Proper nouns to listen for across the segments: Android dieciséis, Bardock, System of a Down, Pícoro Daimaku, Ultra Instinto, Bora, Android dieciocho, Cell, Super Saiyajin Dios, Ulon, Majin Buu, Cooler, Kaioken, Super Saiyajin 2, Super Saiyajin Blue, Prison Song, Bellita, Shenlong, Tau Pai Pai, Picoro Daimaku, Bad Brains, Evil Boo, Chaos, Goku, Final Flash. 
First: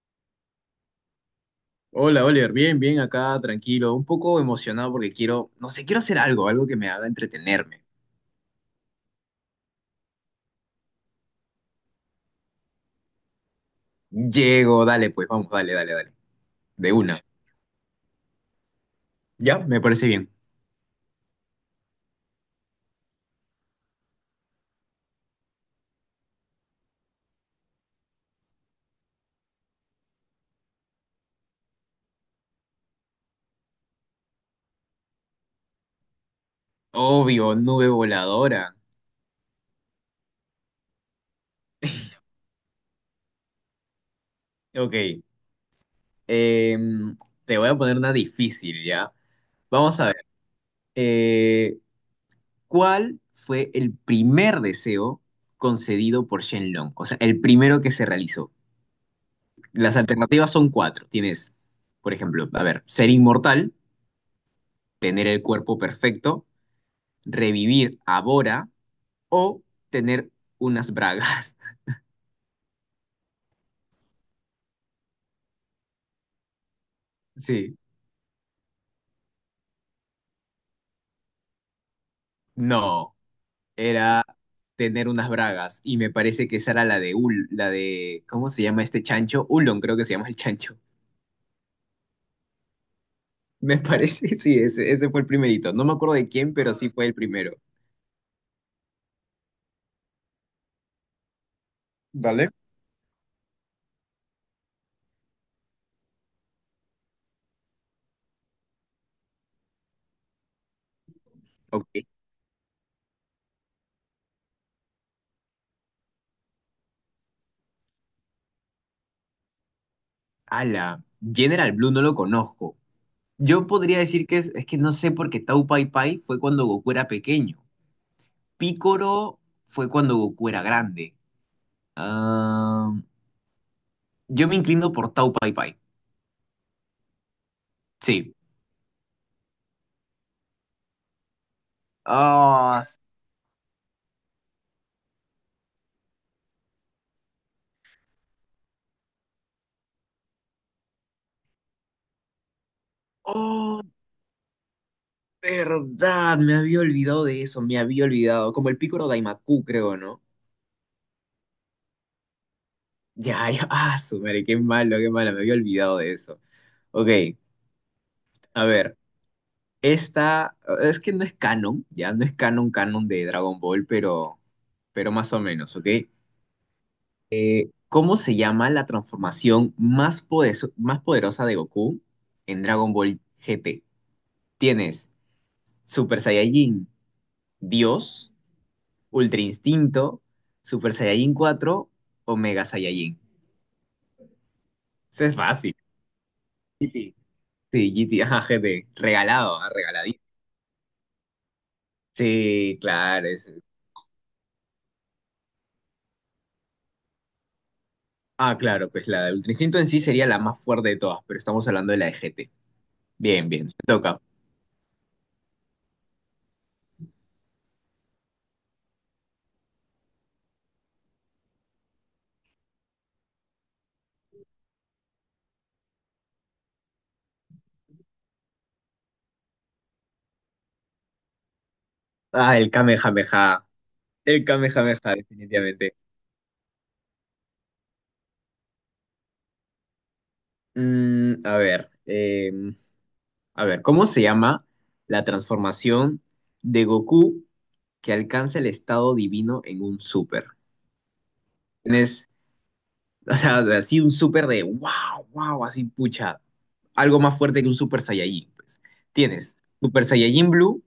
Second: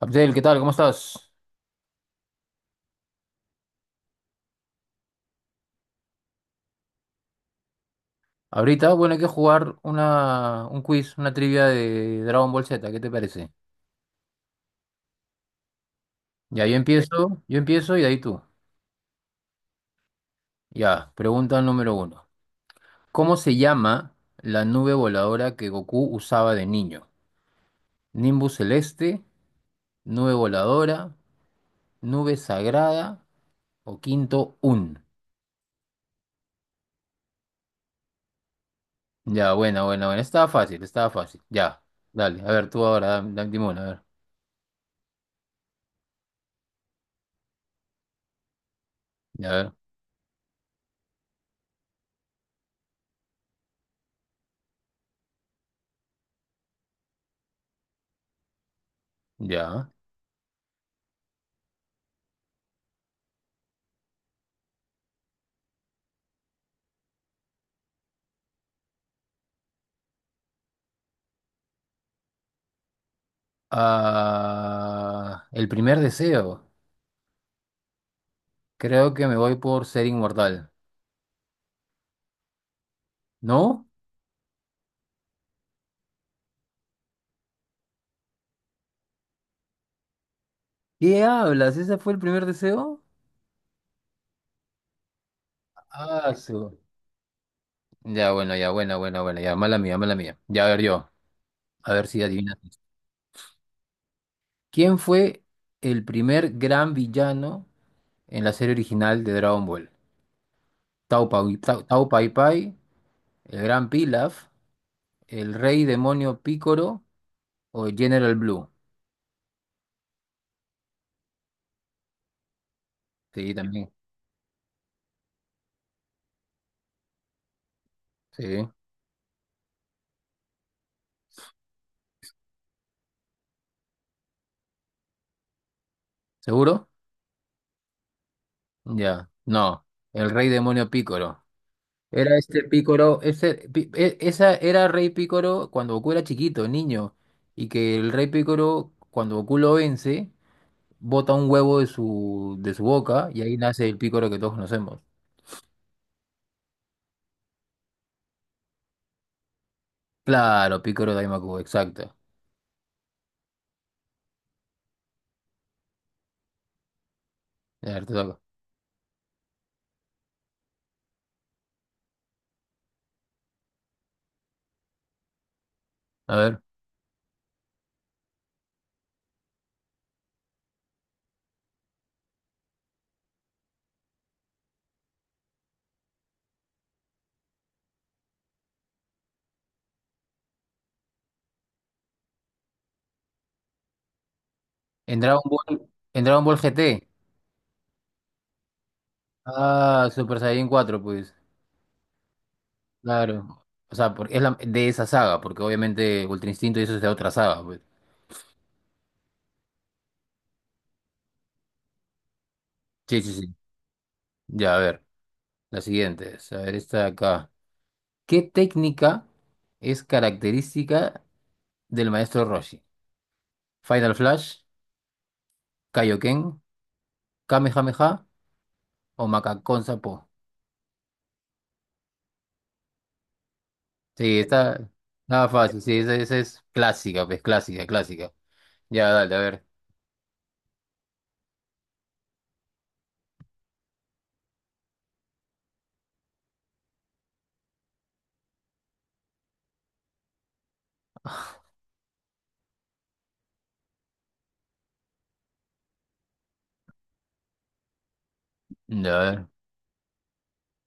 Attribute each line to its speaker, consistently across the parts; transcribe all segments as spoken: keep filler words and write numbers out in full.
Speaker 1: Abdel, ¿qué tal? ¿Cómo estás?
Speaker 2: Hola, Oliver, bien, bien, acá, tranquilo, un poco emocionado porque quiero, no sé, quiero hacer algo, algo que me haga entretenerme.
Speaker 1: Ahorita, bueno, hay que jugar una, un quiz, una trivia de Dragon Ball Z, ¿qué te parece?
Speaker 2: Llego, dale, pues, vamos, dale, dale, dale.
Speaker 1: Ya, yo
Speaker 2: De una.
Speaker 1: empiezo, yo empiezo y de ahí tú.
Speaker 2: Ya, me parece bien.
Speaker 1: Ya, pregunta número uno. ¿Cómo se llama la nube voladora que Goku usaba de niño? ¿Nimbus celeste, nube voladora, nube sagrada o quinto Un?
Speaker 2: Obvio, nube voladora.
Speaker 1: Ya, buena, buena, buena. Estaba fácil, estaba fácil. Ya, dale, a ver, tú ahora, dame, dime una, a ver,
Speaker 2: Ok, em, te voy a poner una difícil, ¿ya?
Speaker 1: a ver,
Speaker 2: Vamos a ver. eh, ¿cuál fue el primer deseo concedido por Shenlong? O sea, el primero que se realizó.
Speaker 1: ya.
Speaker 2: Las alternativas son cuatro. Tienes, por ejemplo, a ver, ser inmortal, tener el cuerpo perfecto, revivir a Bora o tener unas bragas.
Speaker 1: Ah, el primer deseo.
Speaker 2: Sí,
Speaker 1: Creo que me voy por ser inmortal.
Speaker 2: no,
Speaker 1: ¿No?
Speaker 2: era tener unas bragas y me parece que esa era la de Ul, la de, ¿cómo se llama este chancho? Ulon creo que se llama el chancho.
Speaker 1: ¿Qué hablas? ¿Ese fue el primer deseo?
Speaker 2: Me parece, sí, ese, ese fue el primerito. No me acuerdo de
Speaker 1: Ah,
Speaker 2: quién, pero
Speaker 1: su.
Speaker 2: sí fue el primero.
Speaker 1: Ya, bueno, ya, bueno, bueno, bueno. Ya, mala mía, mala mía. Ya, a ver yo. A ver si
Speaker 2: Vale.
Speaker 1: adivinas. ¿Quién fue el primer gran villano en la serie original de Dragon Ball? Tao Pau, Tao,
Speaker 2: Ok.
Speaker 1: Tao Pai Pai, el Gran Pilaf, el Rey Demonio Picoro o General Blue.
Speaker 2: Ala, General Blue no lo conozco.
Speaker 1: Sí,
Speaker 2: Yo
Speaker 1: también.
Speaker 2: podría decir que es, es que no sé porque Tau Pai Pai fue cuando Goku era pequeño.
Speaker 1: Sí.
Speaker 2: Picoro fue cuando Goku era grande. Ah, yo me inclino por Tau Pai Pai.
Speaker 1: ¿Seguro?
Speaker 2: Sí.
Speaker 1: Ya, no, el rey demonio Pícoro. Era este
Speaker 2: Ah,
Speaker 1: Pícoro, ese, Pi- e- esa era rey Pícoro cuando Goku era chiquito, niño, y que el rey Pícoro, cuando Goku lo vence, bota un huevo de su, de su boca y ahí
Speaker 2: oh,
Speaker 1: nace el Pícoro que todos conocemos.
Speaker 2: verdad. Me había olvidado de eso. Me había olvidado. Como el Picoro Daimaku, creo, ¿no?
Speaker 1: Claro, Pícoro Daimaku, exacto.
Speaker 2: Ya, ya. Ah, su madre, qué malo, qué malo. Me había olvidado de eso. Ok,
Speaker 1: A ver, te toca.
Speaker 2: a ver. Esta es que no es canon, ya no es canon, canon de Dragon Ball, pero, pero más o menos, ¿ok?
Speaker 1: A ver,
Speaker 2: Eh, ¿cómo se llama la transformación más, podeso- más poderosa de Goku en Dragon Ball G T? Tienes Super Saiyajin Dios, Ultra Instinto, Super Saiyajin cuatro o Mega Saiyajin.
Speaker 1: en
Speaker 2: Eso es
Speaker 1: Dragon
Speaker 2: fácil.
Speaker 1: Ball, en Dragon Ball G T.
Speaker 2: G T. Sí, G T, ajá, G T. Regalado, ah,
Speaker 1: Ah,
Speaker 2: regaladito.
Speaker 1: Super Saiyan cuatro, pues.
Speaker 2: Sí, claro. es-
Speaker 1: Claro. O sea, porque es la- de esa saga, porque obviamente Ultra Instinto y eso es de otra saga, pues.
Speaker 2: Ah, claro, pues la de Ultra Instinto en sí sería la más fuerte de todas, pero estamos hablando de la de G T.
Speaker 1: Sí, sí,
Speaker 2: Bien,
Speaker 1: sí.
Speaker 2: bien, me toca.
Speaker 1: Ya, a ver, la siguiente es, a ver, esta de acá. ¿Qué técnica es característica del maestro Roshi? ¿Final Flash, Kaioken, Kamehameha o Makakon Sapo?
Speaker 2: Ah, el Kamehameha.
Speaker 1: Sí,
Speaker 2: El
Speaker 1: está
Speaker 2: Kamehameha,
Speaker 1: nada fácil,
Speaker 2: definitivamente.
Speaker 1: sí, esa, esa es clásica, pues clásica, clásica. Ya, dale, a ver.
Speaker 2: Mm, a ver, eh, a ver, ¿cómo se llama la transformación de Goku que alcanza el estado divino en un super? Tienes, o sea, así un super de wow, wow, así pucha, algo más fuerte que un Super Saiyajin, pues.
Speaker 1: Ya, a ver.
Speaker 2: Tienes Super Saiyajin Blue,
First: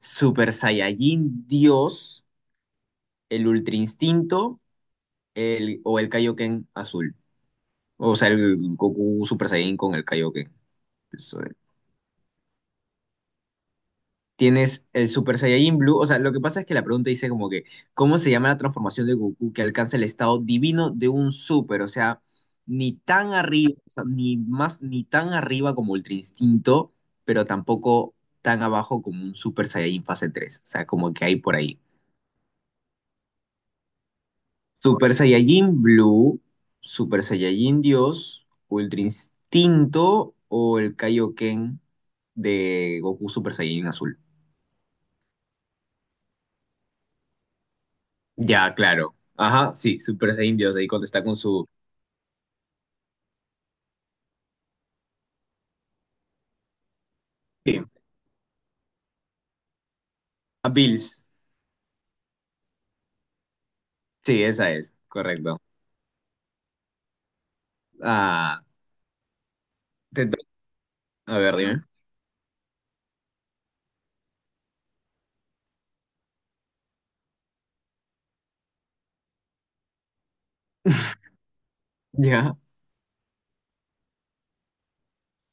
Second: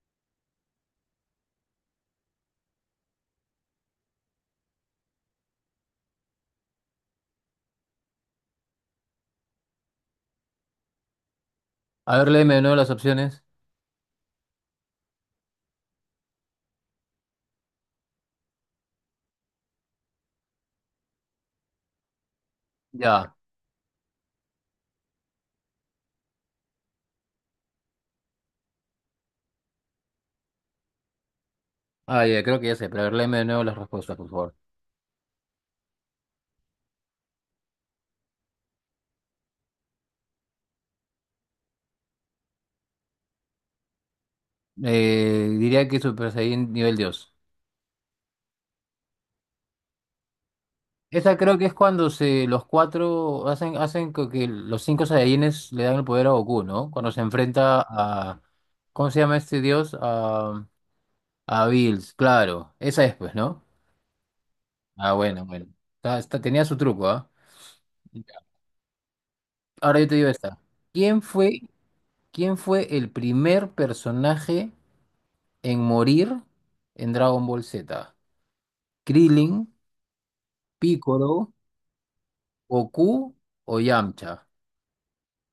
Speaker 2: Super Saiyajin Dios, el Ultra Instinto, el, o el Kaioken azul. O sea, el Goku Super Saiyajin con el Kaioken.
Speaker 1: A ver, léeme de nuevo las opciones.
Speaker 2: Tienes el Super Saiyajin Blue. O sea, lo que pasa es que la pregunta dice como que, ¿cómo se llama la transformación de Goku que alcanza el estado divino de un Super? O sea, ni tan
Speaker 1: Ya.
Speaker 2: arriba, o sea, ni más, ni tan arriba como Ultra Instinto, pero tampoco tan abajo como un Super Saiyajin fase tres, O sea, como que hay por ahí.
Speaker 1: Ah, ya, creo que ya sé, pero a ver, léeme de nuevo las respuestas, por favor.
Speaker 2: Super Saiyajin Blue, Super Saiyajin Dios, Ultra Instinto o el Kaioken de Goku Super Saiyajin Azul.
Speaker 1: Eh, diría que Super Saiyan nivel dos.
Speaker 2: Ya, claro. Ajá, sí, Super de Indios, ahí cuando está con
Speaker 1: Esa creo que
Speaker 2: su...
Speaker 1: es cuando se, los cuatro hacen, hacen co- que los cinco Saiyajines le dan el poder a Goku, ¿no? Cuando se
Speaker 2: Sí,
Speaker 1: enfrenta a... ¿Cómo se llama este dios? A,
Speaker 2: a Bills.
Speaker 1: a Bills, claro. Esa es, pues, ¿no?
Speaker 2: Sí, esa es,
Speaker 1: Ah, bueno,
Speaker 2: correcto.
Speaker 1: bueno. Está- está- tenía su truco, ¿ah?
Speaker 2: Ah,
Speaker 1: Ahora yo te
Speaker 2: te
Speaker 1: digo
Speaker 2: to-
Speaker 1: esta. ¿Quién
Speaker 2: a ver,
Speaker 1: fue,
Speaker 2: dime.
Speaker 1: ¿quién fue el primer personaje en morir en Dragon Ball Z? ¿Krillin, Piccolo,
Speaker 2: Ya,
Speaker 1: Goku o Yamcha?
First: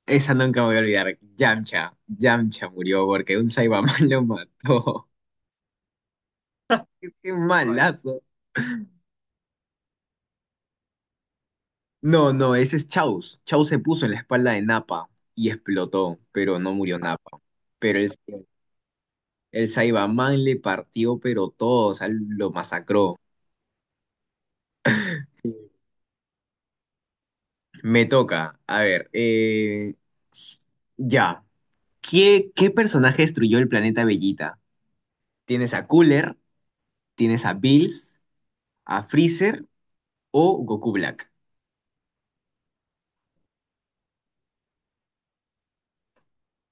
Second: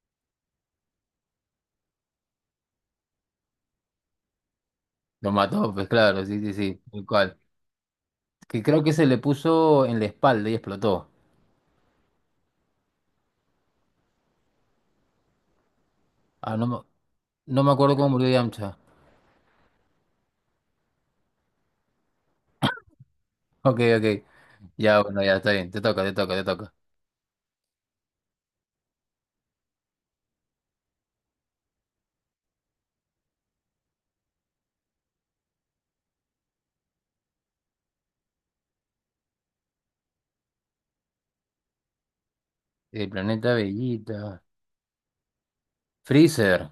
Speaker 2: esa nunca me voy a olvidar. Yamcha, Yamcha murió porque un Saibaman lo mató.
Speaker 1: Lo mató, pues claro, sí, sí, sí, tal
Speaker 2: Qué
Speaker 1: cual.
Speaker 2: malazo.
Speaker 1: Que creo que se le puso en la espalda y explotó.
Speaker 2: No, no, ese es Chaos. Chaos se puso en la espalda de Nappa y explotó,
Speaker 1: Ah,
Speaker 2: pero
Speaker 1: no,
Speaker 2: no
Speaker 1: me-
Speaker 2: murió Nappa.
Speaker 1: no me acuerdo
Speaker 2: Pero
Speaker 1: cómo
Speaker 2: el,
Speaker 1: murió Yamcha.
Speaker 2: el Saibaman le partió, pero todo, o sea, lo masacró.
Speaker 1: Ok, ok. Ya, bueno, ya está bien. Te toca, te toca, te toca.
Speaker 2: Me toca. A ver, eh, ya. ¿Qué, qué personaje destruyó el planeta Bellita? ¿Tienes a Cooler? ¿Tienes a Bills? ¿A Freezer o Goku Black?
Speaker 1: El planeta Bellita. Freezer.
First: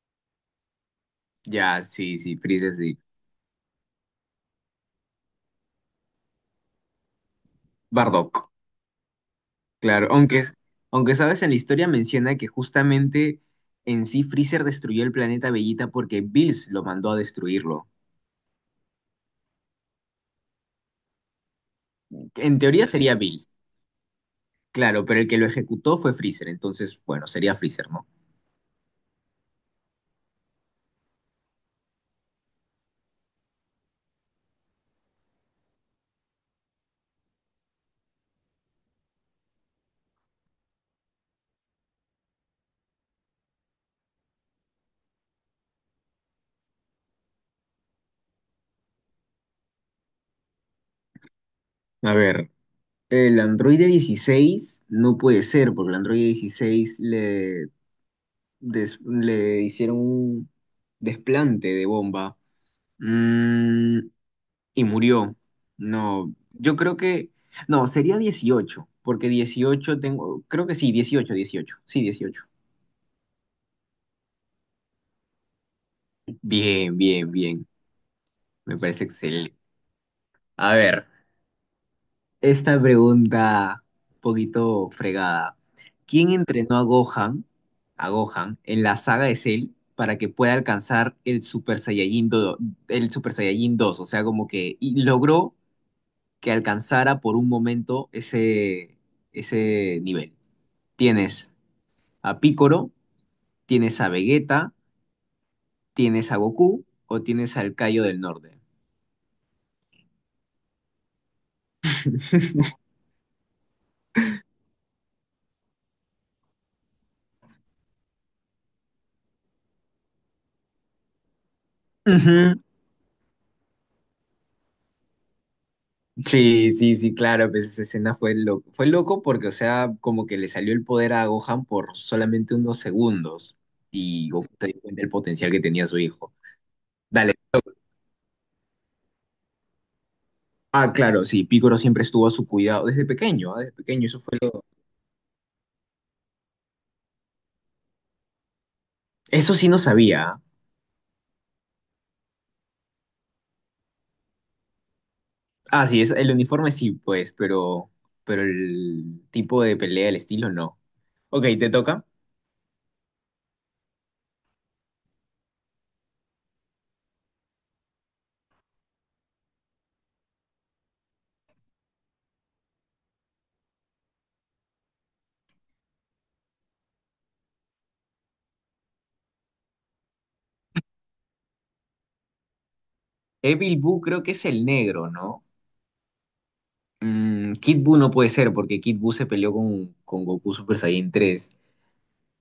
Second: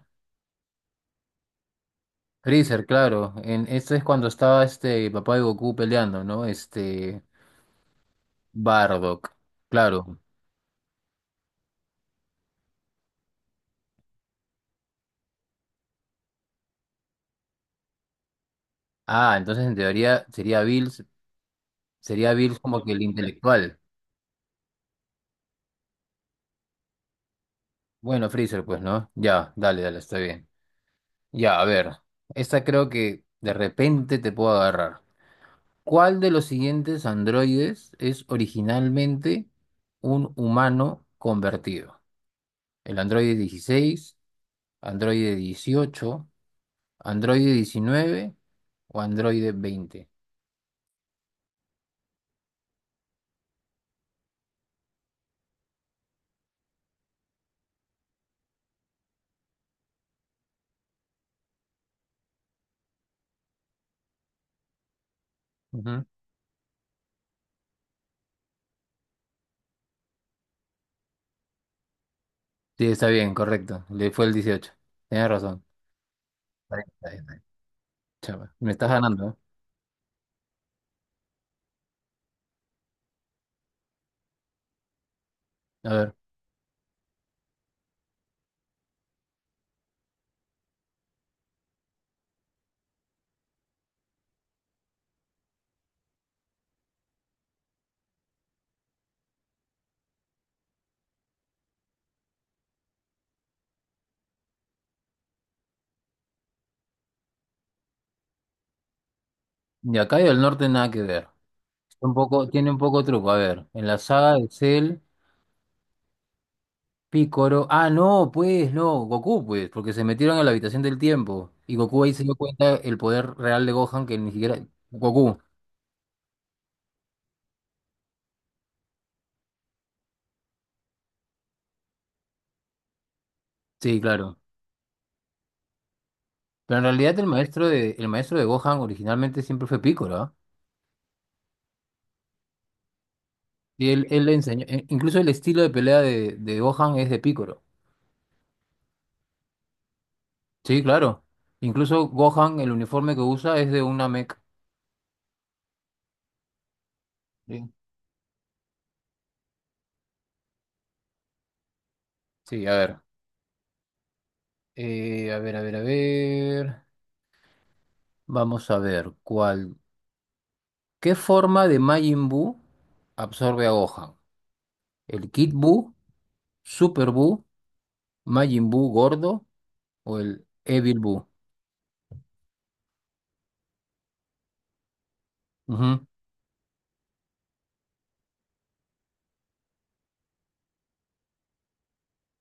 Speaker 2: Ya, sí, sí, Freezer,
Speaker 1: Freezer,
Speaker 2: sí.
Speaker 1: claro. En, esto es cuando estaba este papá de Goku peleando, ¿no? Este.
Speaker 2: Bardock,
Speaker 1: Bardock.
Speaker 2: claro.
Speaker 1: Claro.
Speaker 2: Aunque, aunque sabes, en la historia menciona que justamente en sí Freezer destruyó el planeta Bellita porque Bills lo mandó a destruirlo.
Speaker 1: Ah, entonces en teoría sería Bills. Sería Bills
Speaker 2: En
Speaker 1: como
Speaker 2: teoría
Speaker 1: que el
Speaker 2: sería Bills,
Speaker 1: intelectual.
Speaker 2: claro, pero el que lo ejecutó fue Freezer, entonces, bueno, sería Freezer, ¿no?
Speaker 1: Bueno, Freezer, pues, ¿no? Ya, dale, dale, está bien. Ya, a ver. Esta creo que de repente te puedo agarrar. ¿Cuál de los siguientes androides es originalmente un humano convertido? ¿El androide dieciséis, androide dieciocho, androide diecinueve o androide veinte?
Speaker 2: A ver. El Android dieciséis no puede ser, porque el Android dieciséis le, des- le hicieron un desplante de bomba, Mm, y murió.
Speaker 1: Ujú.
Speaker 2: No, yo creo que... No, sería dieciocho porque dieciocho tengo... Creo que sí, dieciocho, dieciocho. Sí, dieciocho.
Speaker 1: Sí, está bien, correcto. Le fue el dieciocho. Tienes razón. Está bien,
Speaker 2: Bien,
Speaker 1: está bien,
Speaker 2: bien,
Speaker 1: está bien.
Speaker 2: bien.
Speaker 1: Chapa, me
Speaker 2: Me
Speaker 1: estás
Speaker 2: parece
Speaker 1: ganando, ¿eh?
Speaker 2: excelente. A ver, esta pregunta un poquito fregada.
Speaker 1: A ver.
Speaker 2: ¿Quién entrenó a Gohan, a Gohan en la saga de Cell para que pueda alcanzar el Super Saiyajin dos, el Super Saiyajin dos? O sea, como que y logró que alcanzara por un momento ese, ese nivel. Tienes a Piccolo, tienes a Vegeta, tienes a Goku o tienes al Cayo del Norte.
Speaker 1: Y acá y del norte nada que ver. Está un poco, tiene un poco de truco. A ver, en la saga de Cell, Picoro. Ah, no, pues, no, Goku, pues, porque se metieron a la habitación del tiempo. Y Goku ahí se dio
Speaker 2: Ujú.
Speaker 1: cuenta el poder real de Gohan, que ni siquiera. Goku,
Speaker 2: Sí, sí, sí, claro, pues esa escena fue loco, fue loco porque, o sea, como que le salió el poder a Gohan por solamente unos segundos
Speaker 1: sí,
Speaker 2: y
Speaker 1: claro.
Speaker 2: Goku se dio cuenta del potencial que tenía su hijo.
Speaker 1: Pero en realidad el
Speaker 2: Dale.
Speaker 1: maestro de, el maestro de Gohan originalmente siempre fue Picoro, ¿ah?
Speaker 2: Ah, claro, sí, Piccolo siempre estuvo a su cuidado desde pequeño, ah, desde
Speaker 1: Y él,
Speaker 2: pequeño, eso
Speaker 1: él le
Speaker 2: fue
Speaker 1: enseñó.
Speaker 2: lo...
Speaker 1: e- Incluso el estilo de pelea de, de Gohan es de Picoro.
Speaker 2: Eso sí no sabía. Ah,
Speaker 1: Sí, claro. Incluso Gohan, el uniforme que usa es de una mech.
Speaker 2: Ah, sí, es, el uniforme sí, pues,
Speaker 1: Sí,
Speaker 2: pero, pero el tipo de pelea, el estilo no. Ok, te toca.
Speaker 1: Sí, a ver. Eh, a ver, a ver, a ver. Vamos a ver cuál. ¿Qué forma de Majin Buu absorbe a Gohan? ¿El Kid Buu, Super Buu, Majin Buu gordo o el Evil Buu?
Speaker 2: Evil Boo creo que es el negro, ¿no?
Speaker 1: Ujú,
Speaker 2: Mm, Kid Buu no puede ser porque Kid Buu se peleó con, con Goku Super Saiyan tres.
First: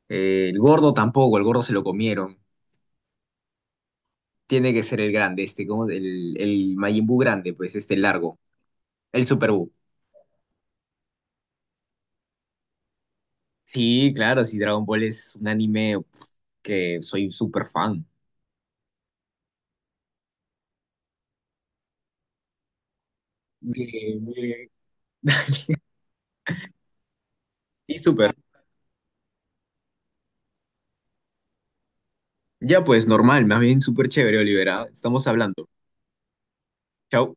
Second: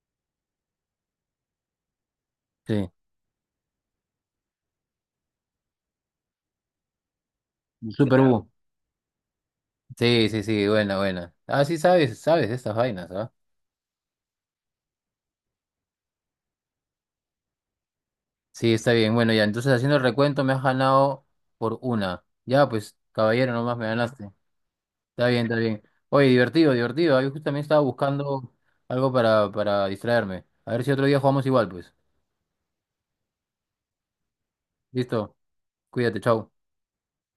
Speaker 2: Eh, el gordo tampoco, el gordo se lo comieron.
Speaker 1: sí,
Speaker 2: Tiene que ser el grande, este, como el, el Majin Buu grande, pues, este
Speaker 1: Super Mira,
Speaker 2: largo.
Speaker 1: Buu.
Speaker 2: El Super Buu.
Speaker 1: Sí, sí, sí, buena, buena. Ah, sí, sabes, sabes de estas vainas, ¿ah?
Speaker 2: Sí, claro, sí, Dragon Ball es un anime pf, que soy súper fan.
Speaker 1: Sí, está bien. Bueno, ya, entonces haciendo el recuento me has ganado por una. Ya, pues, caballero, nomás me
Speaker 2: Bien,
Speaker 1: ganaste.
Speaker 2: bien.
Speaker 1: Está bien, está bien. Oye, divertido, divertido. Ah, yo justamente estaba
Speaker 2: Sí, súper.
Speaker 1: buscando algo para, para distraerme. A ver si otro día jugamos igual, pues.
Speaker 2: Ya pues, normal, más bien súper chévere, Olivera. Estamos
Speaker 1: Listo,
Speaker 2: hablando.
Speaker 1: cuídate, chao.
Speaker 2: Chao.